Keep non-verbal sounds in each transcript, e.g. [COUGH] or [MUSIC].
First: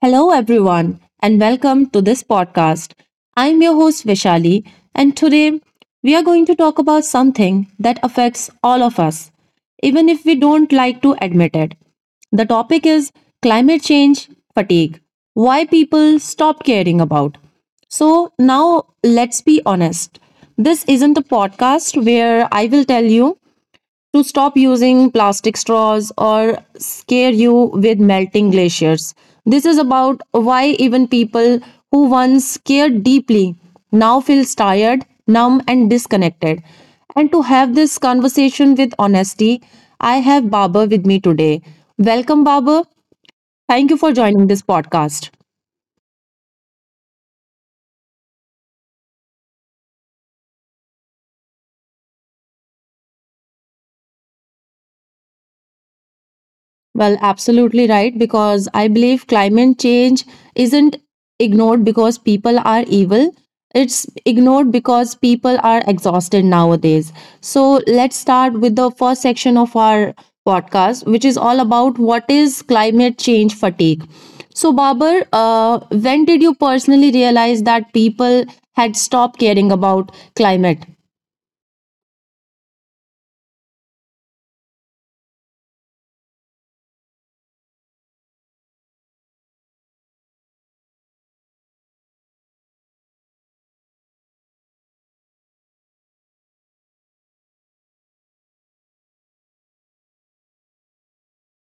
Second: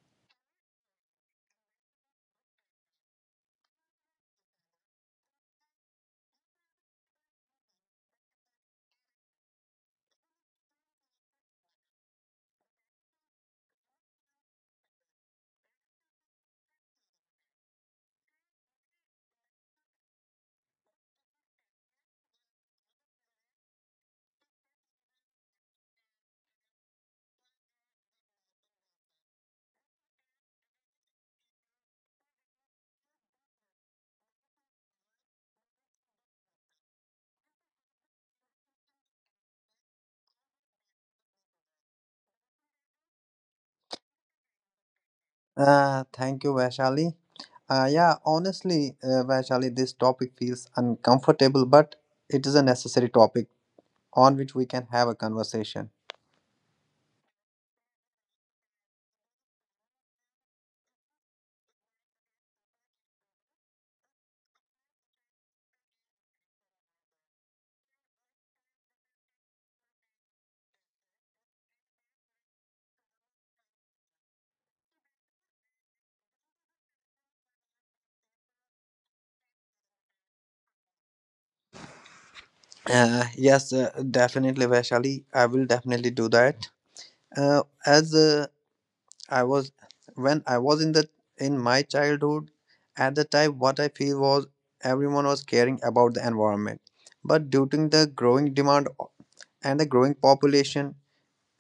Hello, everyone, and welcome to this podcast. I'm your host, Vishali, and today we are going to talk about something that affects all of us, even if we don't like to admit it. The topic is climate change fatigue why people stop caring about. So, now let's be honest. This isn't a podcast where I will tell you to stop using plastic straws or scare you with melting glaciers. This is about why even people who once cared deeply now feels tired, numb and disconnected. And to have this conversation with honesty, I have Baba with me today. Welcome Baba. Thank you for joining this podcast. Thank you, Vaishali. Vaishali, this topic feels uncomfortable, but it is a necessary topic on which we can have a conversation. Well, absolutely right, because I believe climate change isn't ignored because people are evil. It's ignored because people are exhausted nowadays. So let's start with the first section of our podcast, which is all about what is climate change fatigue. So, Babar, when did you personally realize that people had stopped caring about climate? Yes, definitely, Vaishali. I will definitely do that. As I was When I was in my childhood, at the time, what I feel was everyone was caring about the environment, but due to the growing demand and the growing population,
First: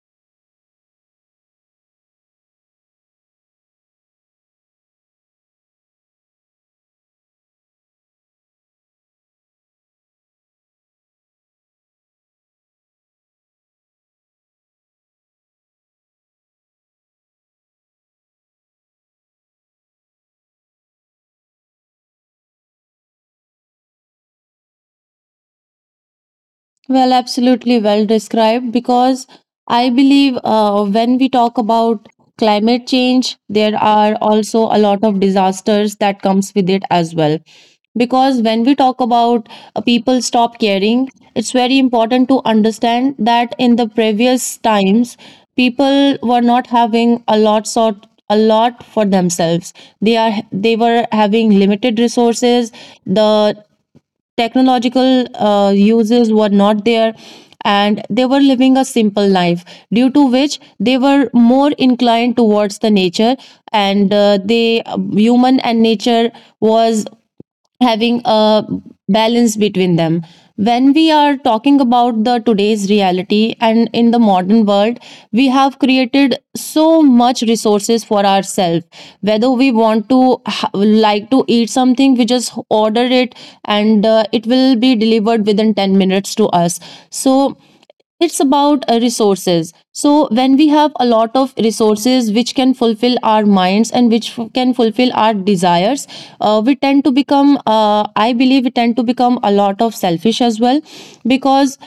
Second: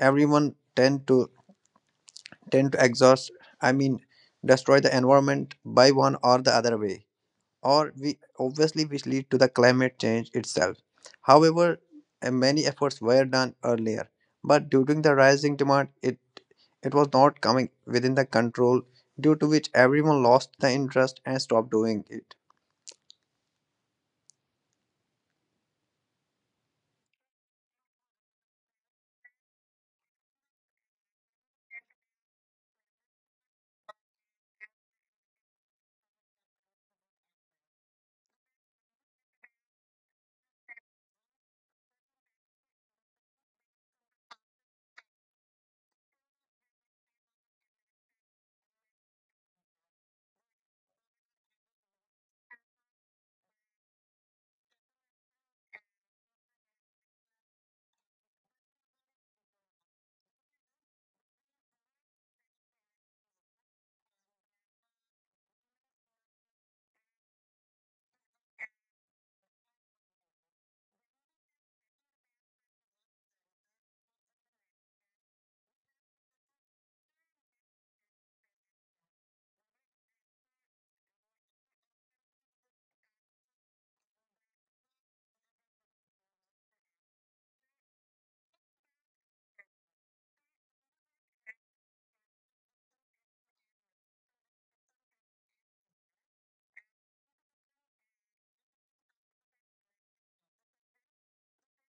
everyone tend to exhaust, i mean destroy the environment by one or the other way. Or we Obviously, which lead to the climate change itself. However, many efforts were done earlier, but during the rising demand it was not coming within the control, due to which everyone lost the interest and stopped doing it. Well, absolutely well described because I believe when we talk about climate change, there are also a lot of disasters that comes with it as well. Because when we talk about people stop caring, it's very important to understand that in the previous times, people were not having a lot for themselves. They were having limited resources. The technological uses were not there and they were living a simple life due to which they were more inclined towards the nature, and they human and nature was having a balance between them. When we are talking about the today's reality and in the modern world, we have created so much resources for ourselves. Whether we want to like to eat something, we just order it and it will be delivered within 10 minutes to us. So it's about resources. So when we have a lot of resources which can fulfill our minds and which can fulfill our desires, we tend to become I believe we tend to become a lot of selfish as well. Because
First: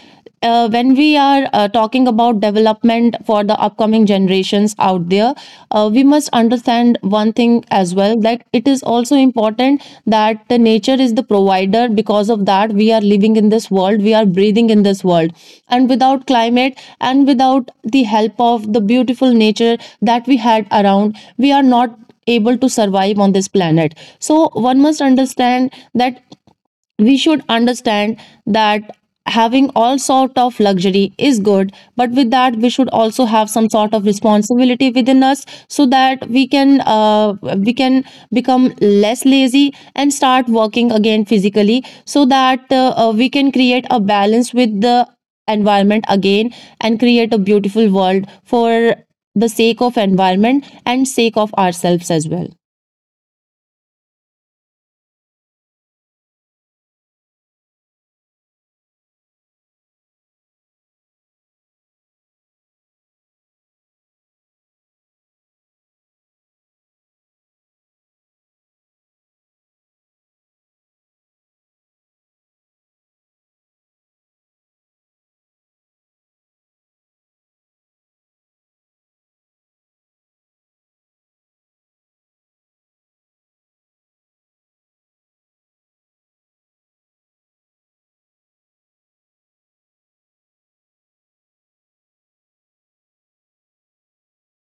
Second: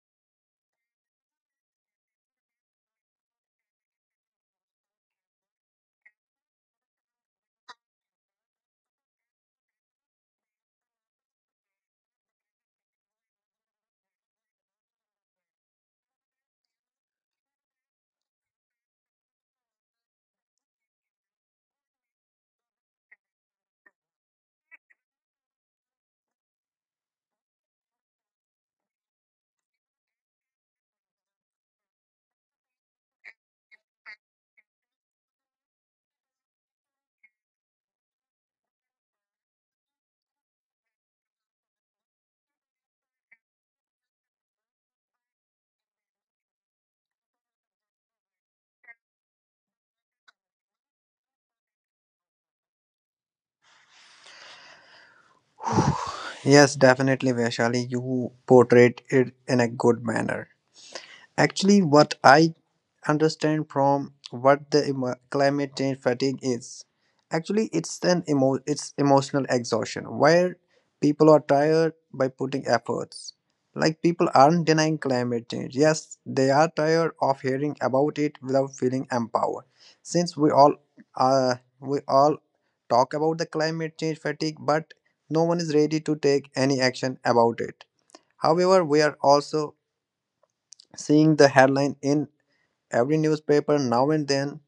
when we are talking about development for the upcoming generations out there, we must understand one thing as well, that it is also important that the nature is the provider. Because of that, we are living in this world, we are breathing in this world, and without climate and without the help of the beautiful nature that we had around, we are not able to survive on this planet. So one must understand that we should understand that having all sort of luxury is good, but with that we should also have some sort of responsibility within us, so that we can become less lazy and start working again physically, so that we can create a balance with the environment again and create a beautiful world for the sake of environment and sake of ourselves as well. Yes, definitely, Vaishali, you portrayed it in a good manner. Actually, what I understand from what the climate change fatigue is. Actually, it's an it's emotional exhaustion where people are tired by putting efforts. Like, people aren't denying climate change. Yes, they are tired of hearing about it without feeling empowered. Since we all talk about the climate change fatigue, but no one is ready to take any action about it. However, we are also seeing the headline in every newspaper now and then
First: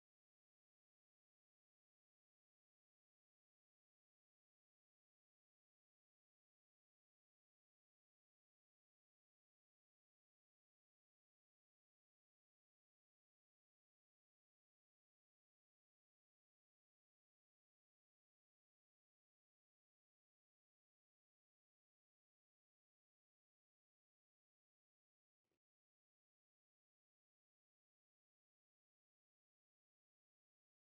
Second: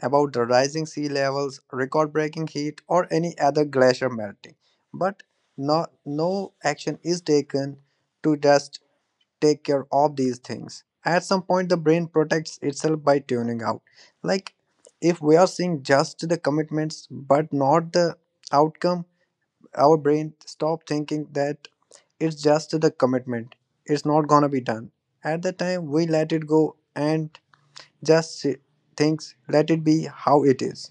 about the rising sea levels, record breaking heat, or any other glacier melting. But no action is taken to just take care of these things. At some point, the brain protects itself by tuning out. Like, if we are seeing just the commitments but not the outcome, our brain stop thinking that it's just the commitment, it's not gonna be done. At the time, we let it go and just si- thinks let it be how it is.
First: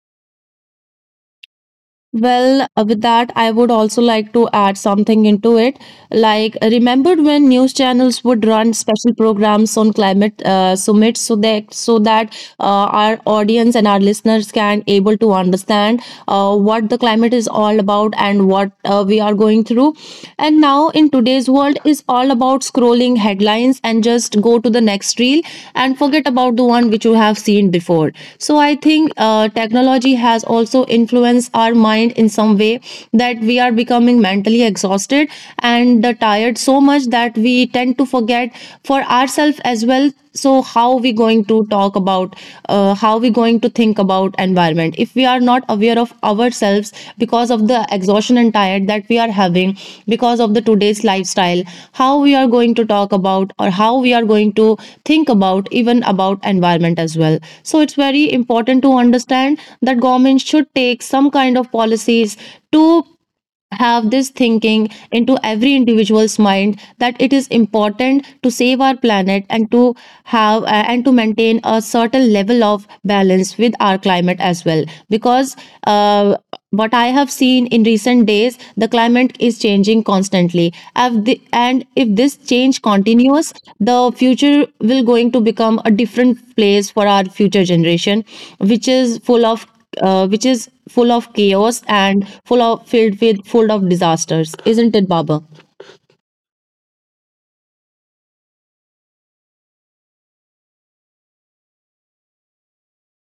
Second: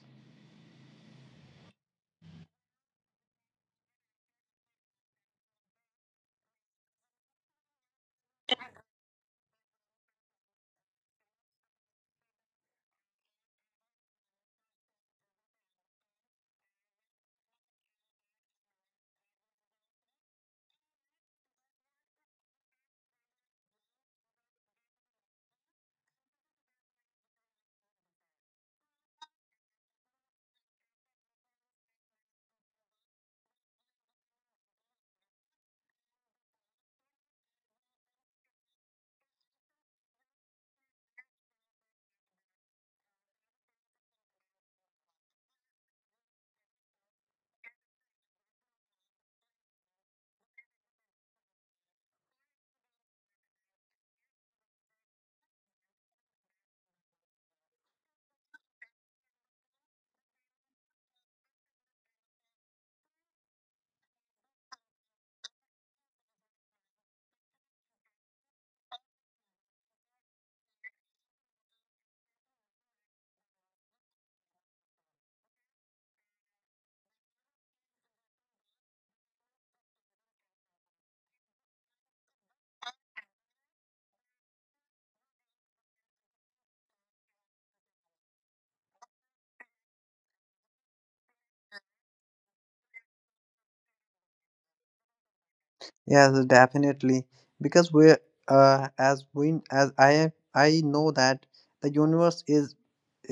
Well, with that, I would also like to add something into it. Like, remembered when news channels would run special programs on climate summits, so that our audience and our listeners can able to understand what the climate is all about and what we are going through. And now in today's world is all about scrolling headlines and just go to the next reel quickly and forget about the one which you have seen before. So I think technology has also influenced our mind in some way that we are becoming mentally exhausted and tired so much that we tend to forget for ourselves as well. So how we going to talk about, how we going to think about environment if we are not aware of ourselves because of the exhaustion and tiredness mindset that we are having because of the today's lifestyle? How we are going to talk about or how we are going to think about even about environment as well? So it's very important to understand that government should take some kind of policies to have this thinking into every individual's mind, that it is important to save our planet and to have and to maintain a certain level of balance with our climate as well. Because uh, what I have seen in recent days, the climate is changing constantly. If and if this change continues, the future will going to become a different place for our future generation, which is full of, chaos and full of filled with full of disasters, isn't it, Baba? Yes, definitely, because we're as we as I know that the universe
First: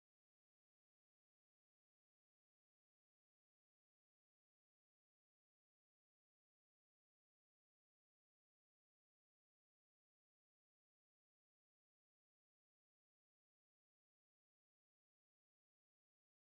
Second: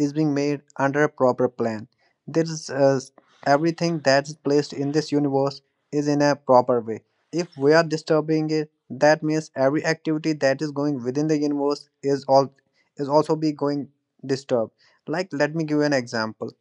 is being made under a proper plan. There is, everything that's placed in this universe is in a proper way. If we are disturbing it, that means every activity that is going within the universe is all is also be going disturbed. Like, let me give you an example.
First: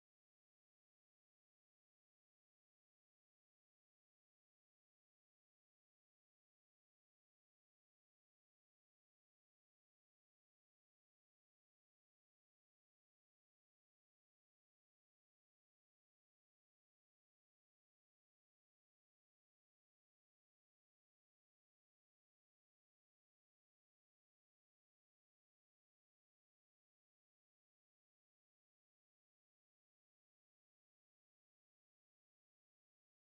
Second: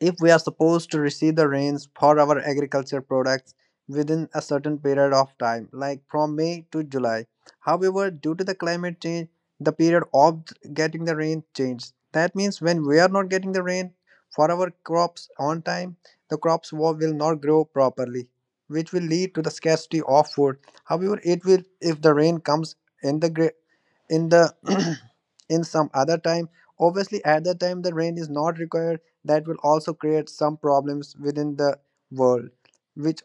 If we are supposed to receive the rains for our agriculture products within a certain period of time, like from May to July. However, due to the climate change, the period of getting the rain changed. That means when we are not getting the rain for our crops on time, the crops will not grow properly, which will lead to the scarcity of food. However, it will if the rain comes in the gra- in the [CLEARS THROAT] in some other time, obviously at the time the rain is not required, that will also create some problems within the world, which,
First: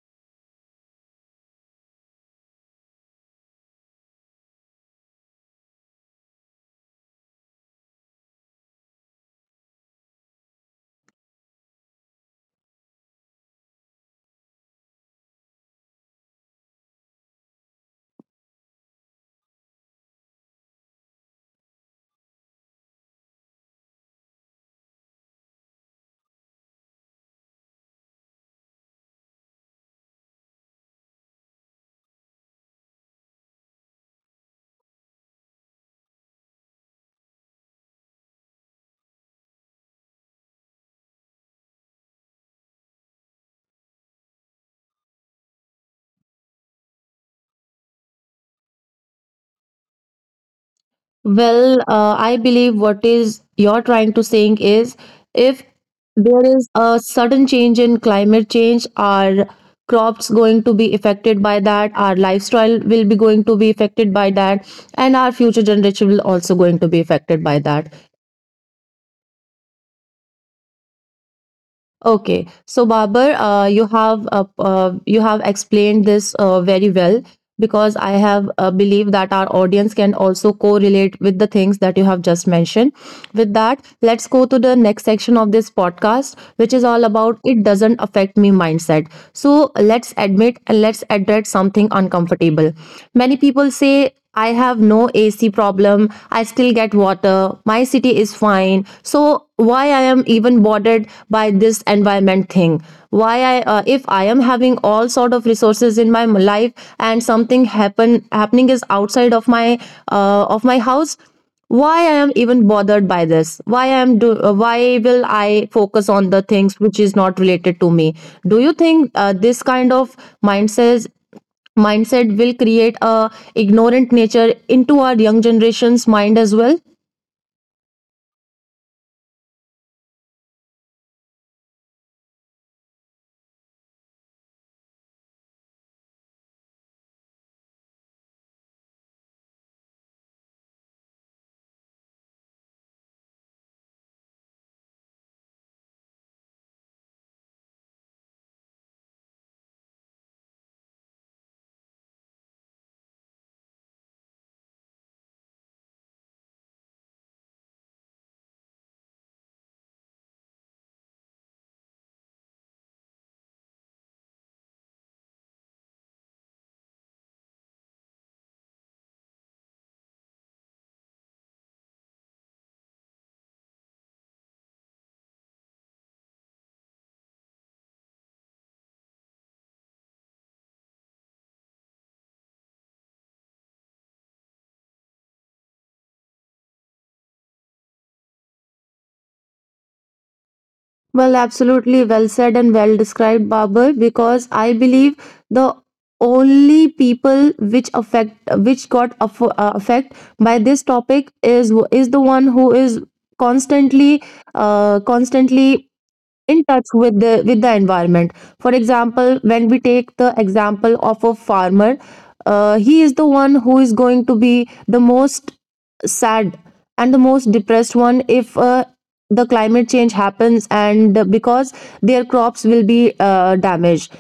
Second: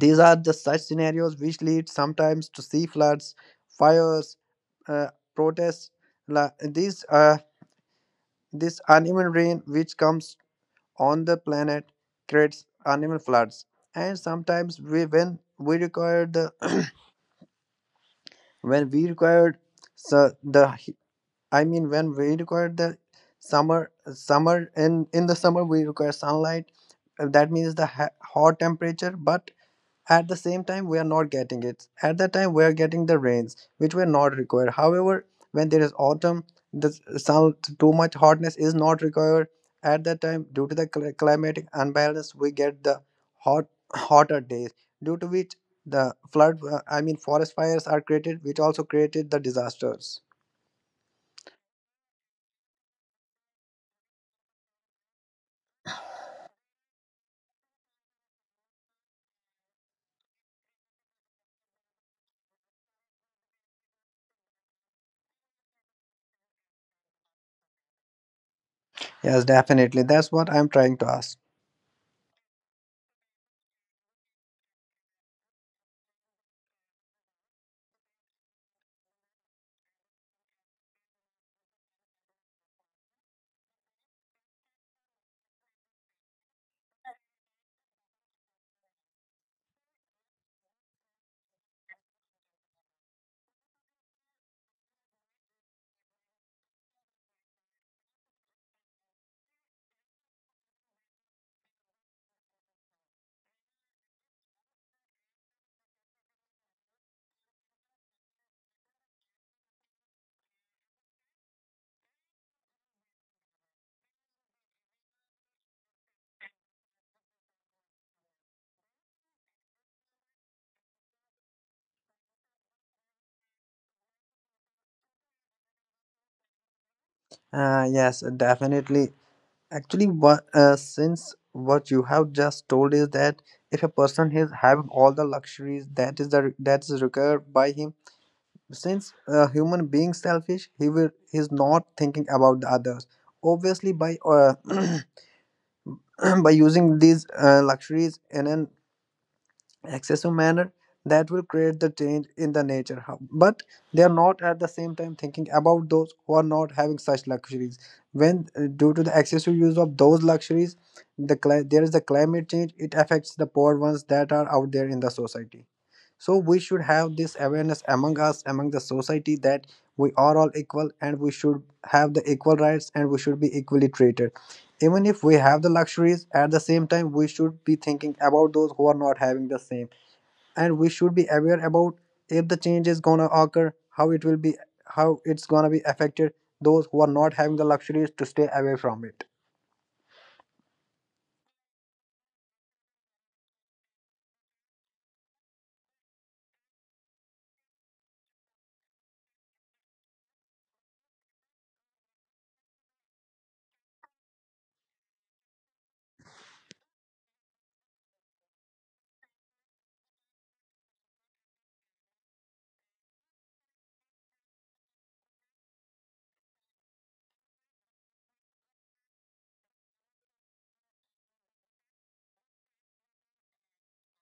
these are the such scenarios which lead sometimes to sea floods, fires, uh, protests. La- these This uneven rain which comes on the planet creates uneven floods. And sometimes we when we require the [CLEARS THROAT] when we required, so when we require the summer in the summer we require sunlight. That means the hot temperature, but at the same time we are not getting it. At that time we are getting the rains, which were not required. However, when there is autumn, the sun, too much hotness is not required. At that time, due to the climatic unbalance, we get the hot hotter days. Due to which the flood, I mean forest fires are created, which also created the disasters. Well, I believe what is you're trying to saying is, if there is a sudden change in climate change, our crops going to be affected by that, our lifestyle will be going to be affected by that, and our future generation will also going to be affected by that. Yes, definitely. That's what I'm trying to ask. Okay. So, Babar, you have explained this very well, because I have believe that our audience can also correlate with the things that you have just mentioned. With that, let's go to the next section of this podcast, which is all about it doesn't affect me mindset. So let's admit and let's address something uncomfortable. Many people say I have no AC problem. I still get water. My city is fine. So why I am even bothered by this environment thing? Why I, if I am having all sort of resources in my life and something happening is outside of my, house? Why I am even bothered by this? Why I am do? Why will I focus on the things which is not related to me? Do you think this kind of mindset mindset will create a ignorant nature into our young generation's mind as well? Yes, definitely. Actually, what since what you have just told is that if a person is having all the luxuries that is the that is required by him, since a human being selfish, he's not thinking about the others. Obviously, by [CLEARS THROAT] by using these luxuries in an excessive manner, that will create the change in the nature. How- but they are not at the same time thinking about those who are not having such luxuries. When due to the excessive use of those luxuries, the there is the climate change, it affects the poor ones that are out there in the society. So we should have this awareness among us, among the society, that we are all equal and we should have the equal rights and we should be equally treated. Even if we have the luxuries, at the same time we should be thinking about those who are not having the same. And we should be aware about if the change is gonna occur, how it will be, how it's gonna be affected, those who are not having the luxuries, to stay away from it. Well, absolutely well said and well described, Babar, because I believe the only people which affect, which got affect by this topic, is the one who is constantly, uh, constantly in touch with the environment. For example, when we take the example of a farmer, he is the one who is going to be the most sad and the most depressed one if the climate change happens, and because their crops will be damaged.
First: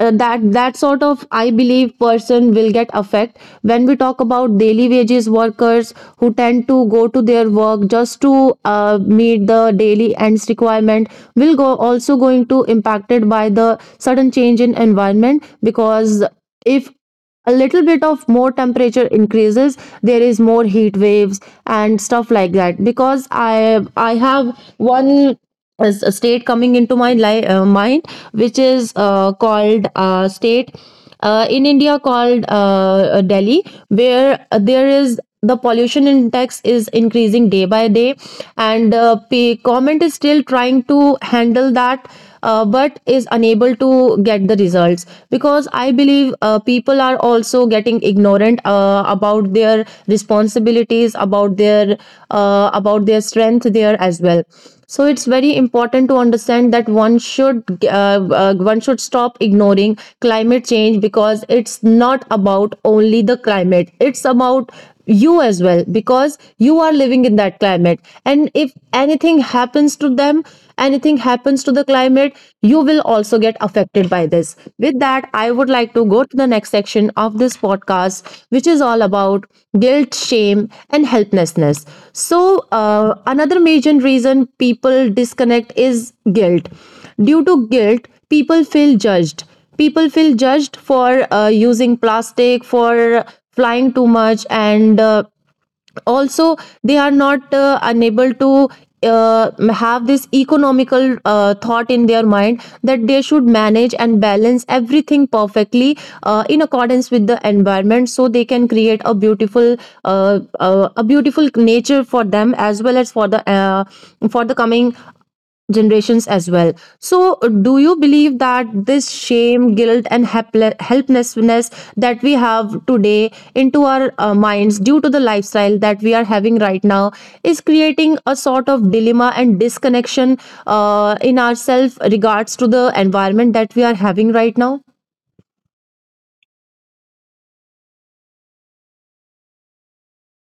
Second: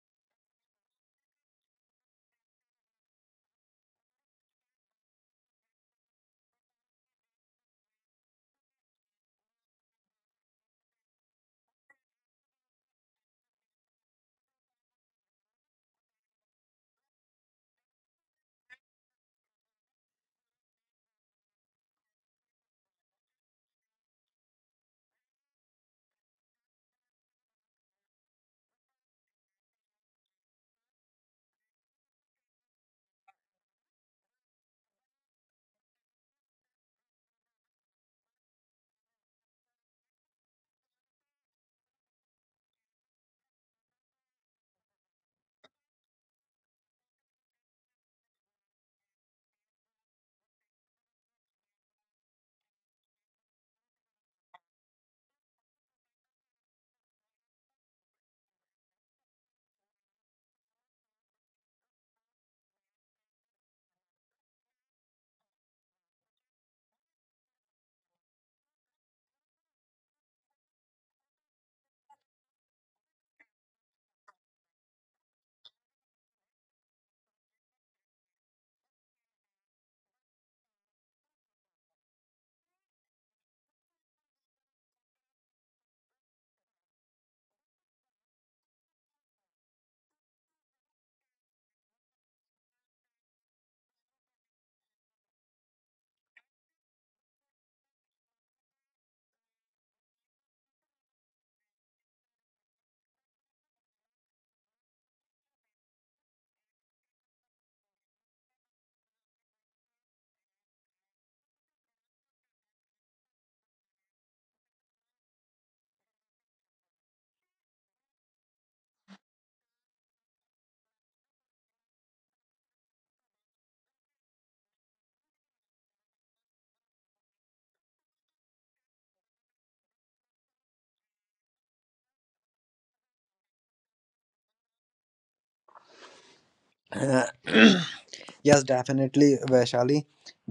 That sort of, I believe, person will get affect. When we talk about daily wages workers who tend to go to their work just to uh, meet the daily ends requirement, will go also going to impacted by the sudden change in environment, because if a little bit of more temperature increases, there is more heat waves and stuff like that. Because I have one is a state coming into my mind, which is called state, in India, called Delhi, where there is the pollution index is increasing day by day, and the government is still trying to handle that, but is unable to get the results, because I believe people are also getting ignorant about their responsibilities, about their about their strength there as well. So it's very important to understand that one should, one should stop ignoring climate change, because it's not about only the climate, it's about you as well, because you are living in that climate, and if anything happens to them, anything happens to the climate, you will also get affected by this. With that, I would like to go to the next section of this podcast, which is all about guilt, shame, and helplessness. So, another major reason people disconnect is guilt. Due to guilt, people feel judged. People feel judged for using plastic, for flying too much, and also they are not, unable to have this economical thought in their mind, that they should manage and balance everything perfectly in accordance with the environment, so they can create a beautiful, a beautiful nature for them, as well as for the, for the coming generations as well. So, do you believe that this shame, guilt, and helplessness that we have today into our minds, due to the lifestyle that we are having right now, is creating a sort of dilemma and disconnection in ourselves regards to the environment that we are having right now? Uh, [COUGHS] [CLEARS THROAT] yes, definitely, Vaishali,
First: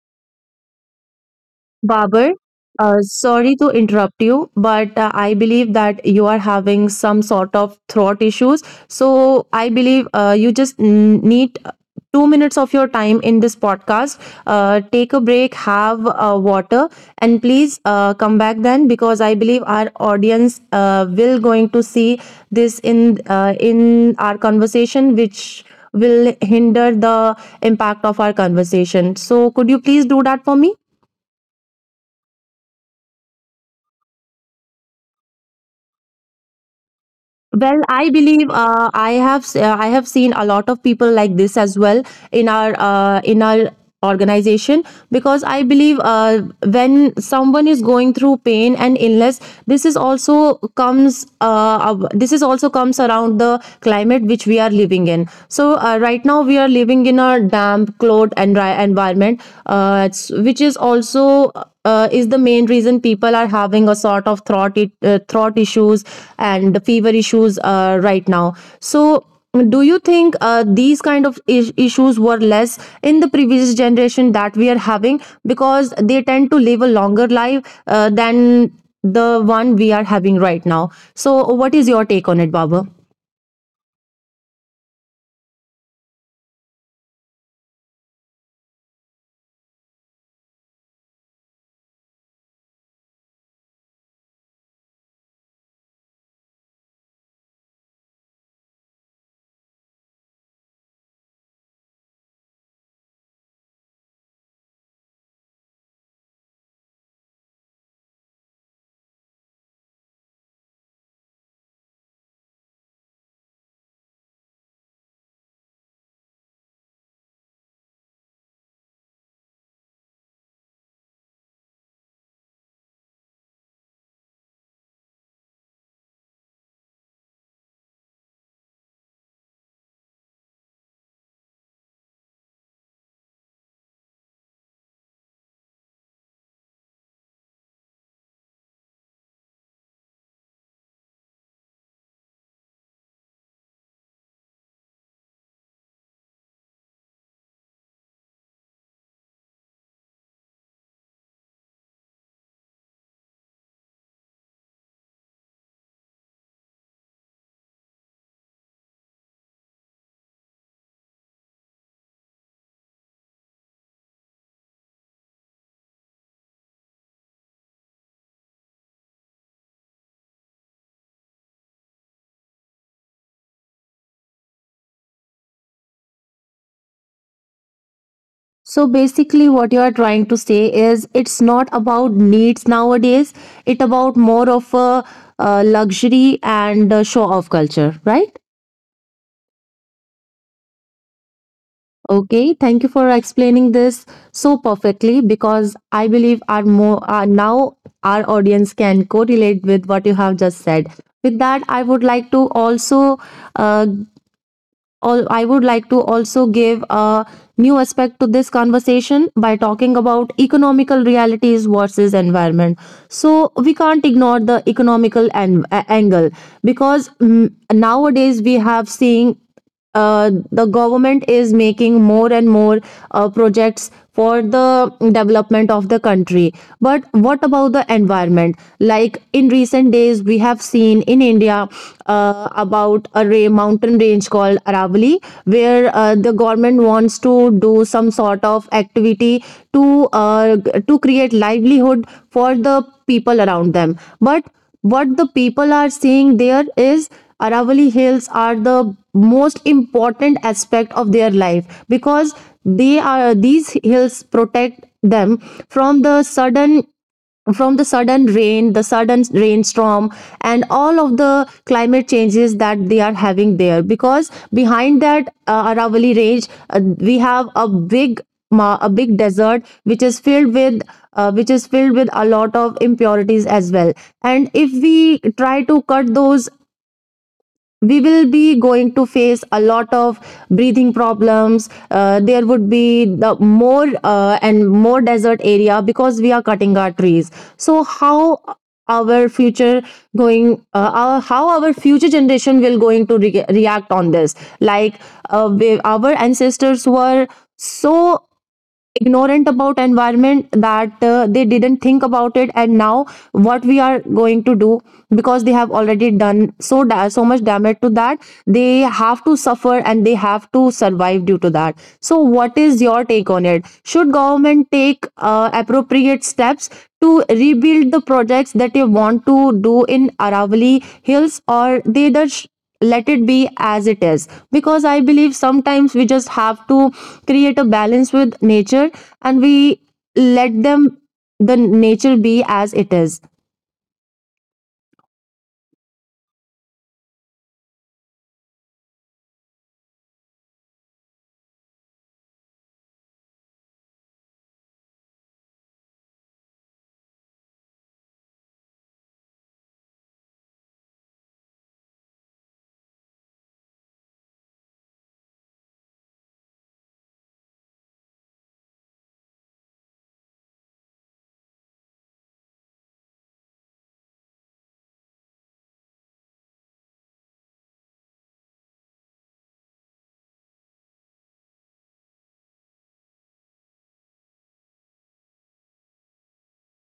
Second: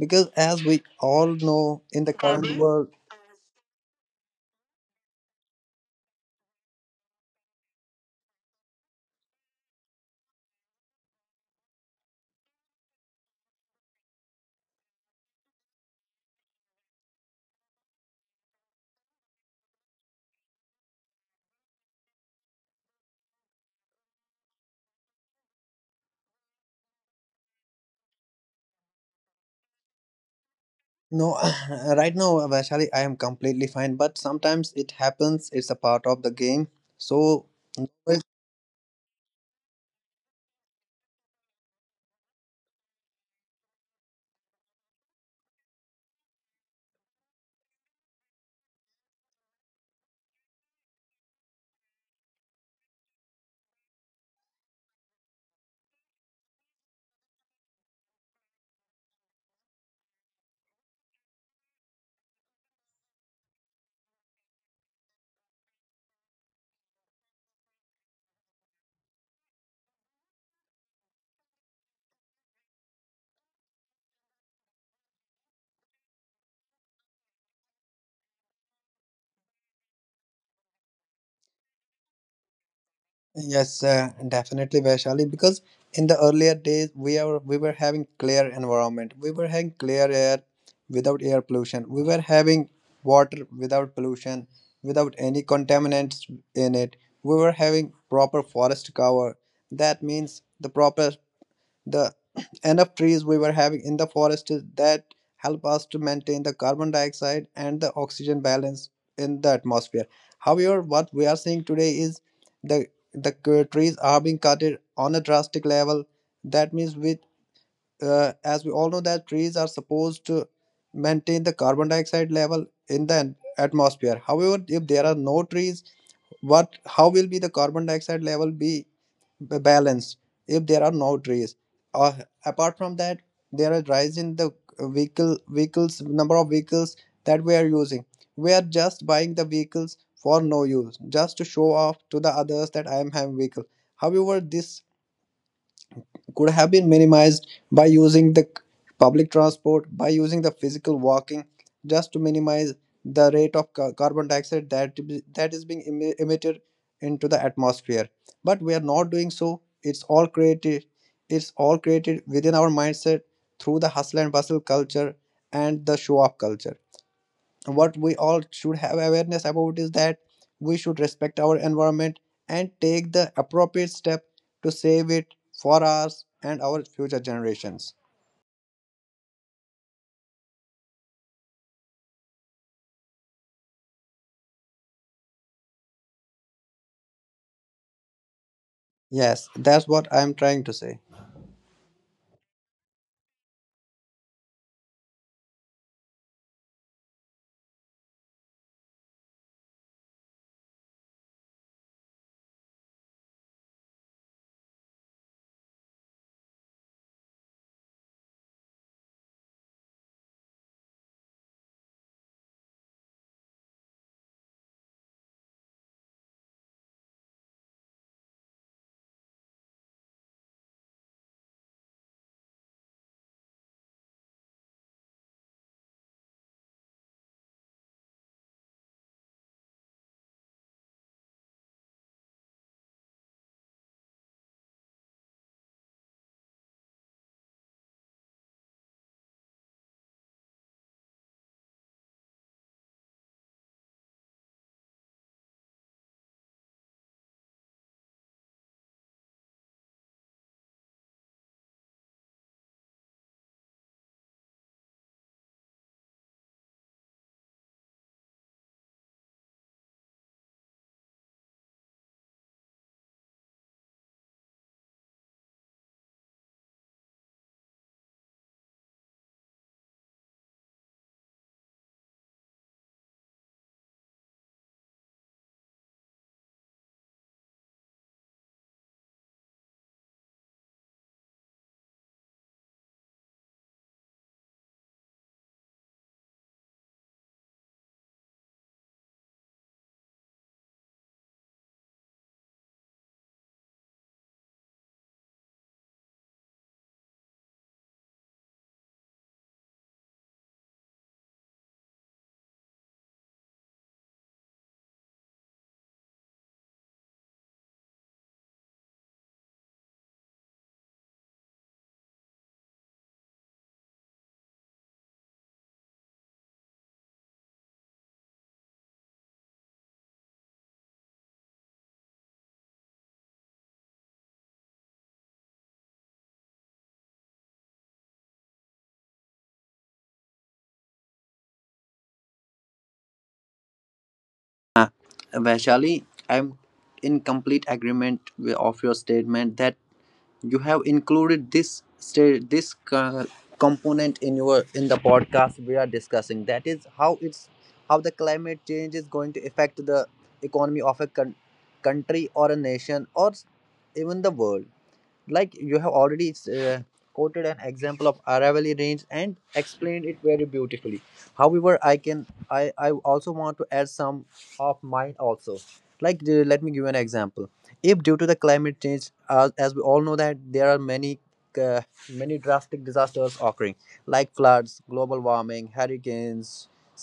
because as we all know, in the Babar, current world sorry to interrupt you, but I believe that you are having some sort of throat issues. So I believe you just need 2 minutes of your time in this podcast. Take a break, have water, and please come back then, because I believe our audience will going to see this in, in our conversation, which will hinder the impact of our conversation. So could you please do that for me? no. [COUGHS] [CLEARS THROAT] Right now, Vaishali, I am completely fine, but sometimes it happens. It's a part of the game. So, Well, I no. believe I have seen a lot of people like this as well in our organization because I believe when someone is going through pain and illness, this is also this is also comes around the climate which we are living in. So right now we are living in a damp, cold, and dry environment. That's which is the main reason people are having a sort of throat issues and the fever issues right now. So do you think these kind of issues were less in the previous generation that we are having because they tend to live a longer life than the one we are having right now, so what is your take on it, baba? Yes, definitely, Vaishali. Because in the earlier days, we were having clear environment. We were having clear air without air pollution. We were having water without pollution, without any contaminants in it. We were having proper forest cover. That means the proper, the [CLEARS THROAT] enough trees we were having in the forest is that help us to maintain the carbon dioxide and the oxygen balance in the atmosphere. However, what we are seeing today is the trees are being cutted on a drastic level. That means with, as we all know that trees are supposed to maintain the carbon dioxide level in the atmosphere. However, if there are no trees, what, how will be the carbon dioxide level be balance if there are no trees? uh, Apart from that, there are rise in the vehicle vehicles number of vehicles that we are using. We are just buying the vehicles for no use, just to show off to the others that I am having vehicle. However, this could have been minimized by using the public transport, by using the physical walking, just to minimize the rate of carbon dioxide that is being emitted into the atmosphere. But we are not doing so. It's all created within our mindset through the hustle and bustle culture and the show off culture. What we all should have awareness about is that we should respect our environment and take the appropriate step to save it for us and our future generations. So basically what you are trying to say is it's not about needs nowadays, it about more of a luxury and a show off culture, right? Yes, that's what I'm trying to say. Okay, thank you for explaining this so perfectly because I believe our more now our audience can correlate with what you have just said. With that, I would like to also uh, all I would like to also give a new aspect to this conversation by talking about economical realities versus environment. So we can't ignore the angle because nowadays we have seen the government is making more and more projects for the development of the country, but what about the environment? Like in recent days we have seen in India about a mountain range called Aravali, where the government wants to do some sort of activity to uh, to create livelihood for the people around them. But what the people are saying there is Aravali Hills are the most important aspect of their life because they are these hills protect them from the sudden rain, the sudden rainstorm, and all of the climate changes that they are having there. Because behind that Aravali range, we have a a big desert which is filled with which is filled with a lot of impurities as well, and if we try to cut those, we will be going to face a lot of breathing problems. There would be the more desert area because we are cutting our trees. So how our how our future generation will going to react on this, like our ancestors were so ignorant about environment that they didn't think about it, and now what we are going to do, because they have already done so much damage to that, they have to suffer and they have to survive due to that. So what is your take on it? Should government take appropriate steps to rebuild the projects that they want to do in Aravali Hills, or they just let it be as it is? Because I believe sometimes we just have to create a balance with nature and we let them the nature be as it is. Uh, Vaishali, I'm in complete agreement with, of your statement, that you have included this component in your, in the podcast we are discussing, that is how it's how the climate change is going to affect the economy of a country or a nation or even the world. Like you have already, quoted an example of Aravalli range and explained it very beautifully. However, I can I also want to add some of mine also. Like, let me give you an example. If due to the climate change, as we all know that there are uh, many drastic disasters occurring, like floods, global warming, hurricanes,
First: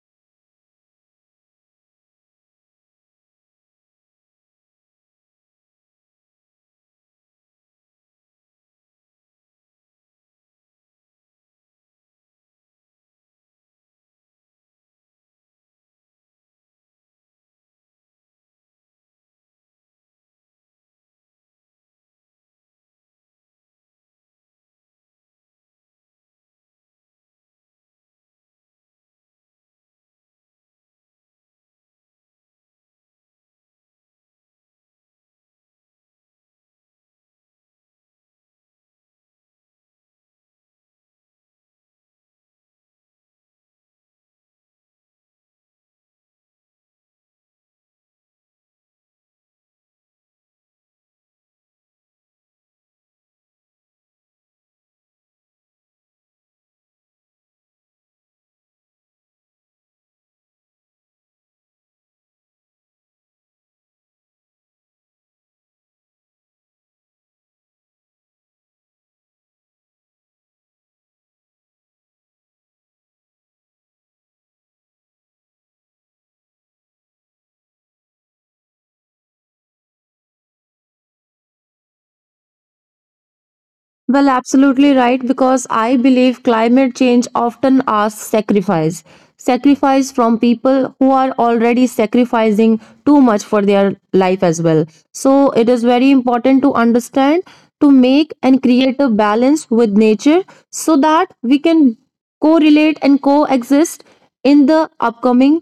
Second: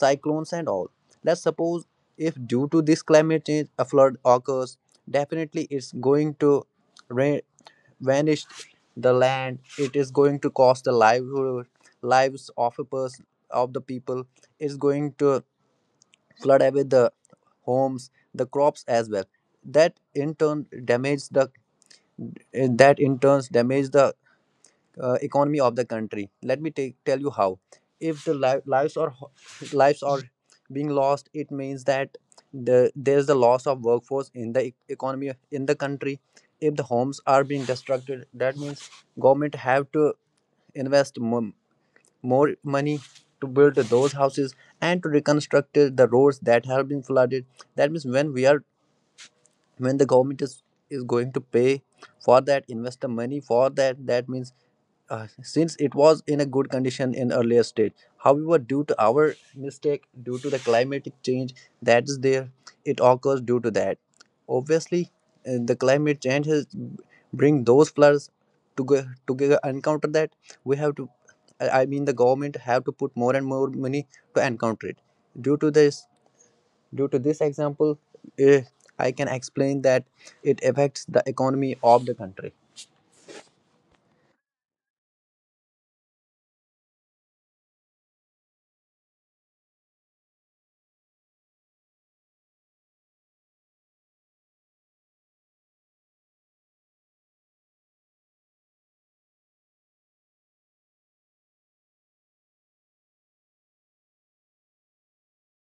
cyclones and all. Let's suppose if due to this climate change a flood occurs, definitely it's going to rain, vanished the land, it is going to cost the livelihood lives of a person, of the people. It's going to flood away the homes, the crops as well, that in turn damage the, that in turns damage the economy of the country. Tell you how. If the lives are being lost, it means that there's the loss of workforce in the economy in the country. If the homes are being destructed, that means government have to invest mo- more money to build those houses and to reconstruct the roads that have been flooded. That means when we are, when the government is going to pay for that, investor money for that, that means, uh, since it was in a good condition in earlier stage, however due to our mistake, due to the climatic change that is there, it occurs due to that. Obviously, the climate change has bring those floods. To go to encounter that, we have to, I mean, the government have to put more and more money to encounter it. due to this Due to this example, eh, I can explain that it affects the economy of the country. Well, absolutely right, because I believe climate change often asks sacrifice from people who are already sacrificing too much for their life as well. So it is very important to understand, to make and create a balance with nature so that we can correlate and coexist in the upcoming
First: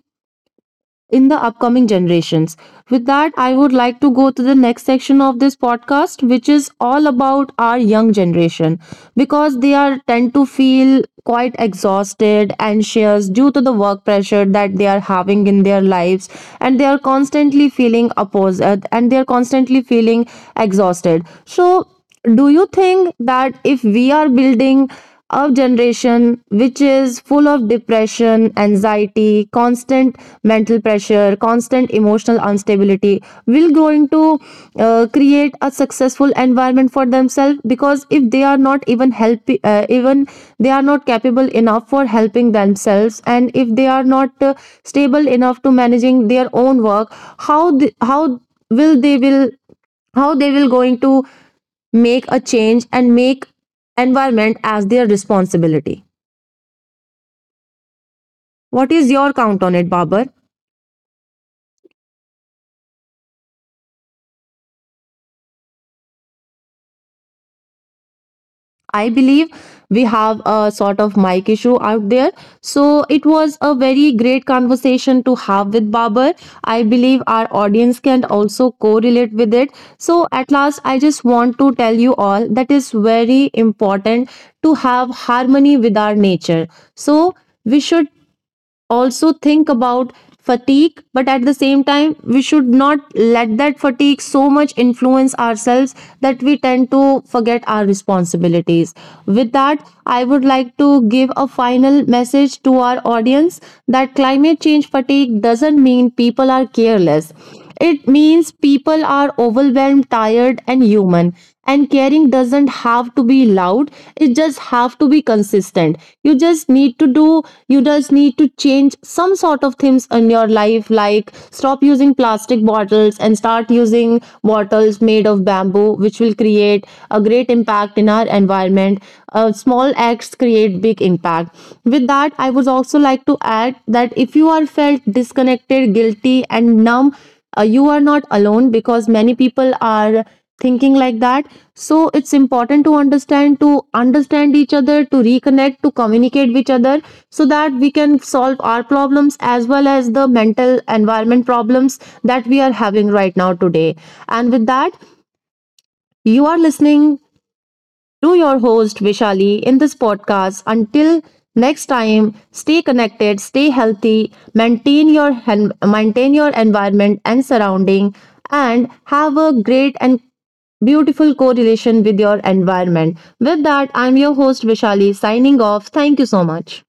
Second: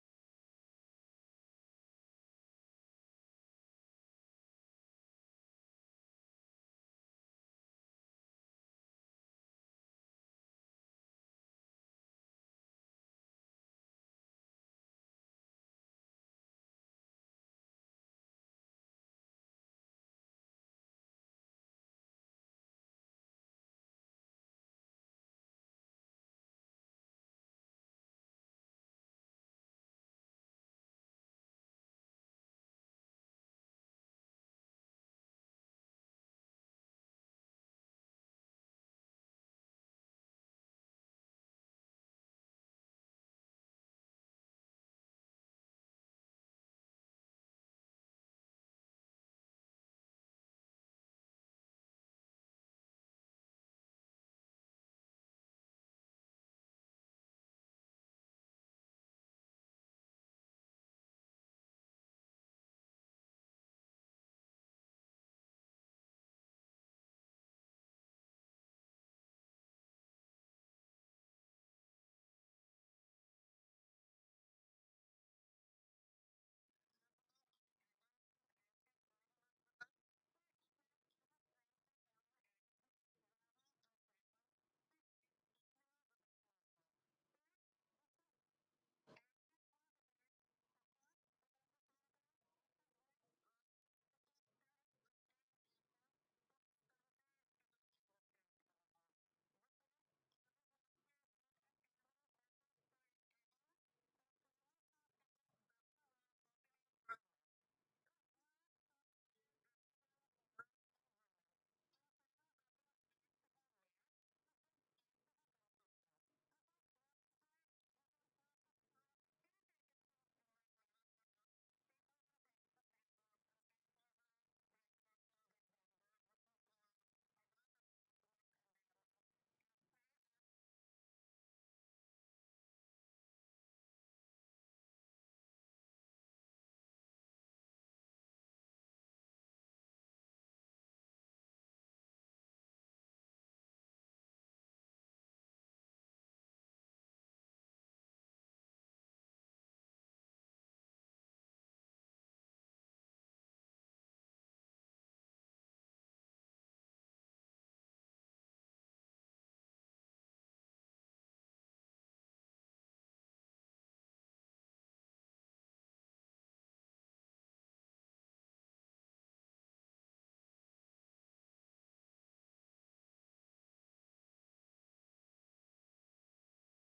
upcoming generations. With that, I would like to go to the next section of this podcast, which is all about our young generation, because they are tend to feel quite exhausted, anxious, due to the work pressure that they are having in their lives, and they are constantly feeling opposed and they are constantly feeling exhausted. So do you think that if we are building a generation which is full of depression, anxiety, constant mental pressure, constant emotional instability, will going to create a successful environment for themselves? Because if they are not even they are not capable enough for helping themselves, and if they are not stable enough to managing their own work, how th- how will they will how they will going to make a change and make environment as their responsibility. What is your count on it, Babar? I believe we have a sort of mic issue out there. So it was a very great conversation to have with Babar. I believe our audience can also correlate with it. So at last, I just want to tell you all that is very important to have harmony with our nature. So we should also think about fatigue, but at the same time we should not let that fatigue so much influence ourselves that we tend to forget our responsibilities. With that, I would like to give a final message to our audience that climate change fatigue doesn't mean people are careless. It means people are overwhelmed, tired, and human. And caring doesn't have to be loud, it just have to be consistent. You just need to do you just need to change some sort of things in your life, like stop using plastic bottles and start using bottles made of bamboo, which will create a great impact in our environment. Small acts create big impact. With that, I would also like to add that if you are felt disconnected, guilty, and numb, you are not alone, because many people are thinking like that. So it's important to understand each other, to reconnect, to communicate with each other, so that we can solve our problems as well as the mental environment problems that we are having right now today. And with that, you are listening to your host Vishali in this podcast. Until next time, stay connected, stay healthy, maintain your environment and surrounding, and have a great and beautiful correlation with your environment. With that, I'm your host Vishali signing off. Thank you so much.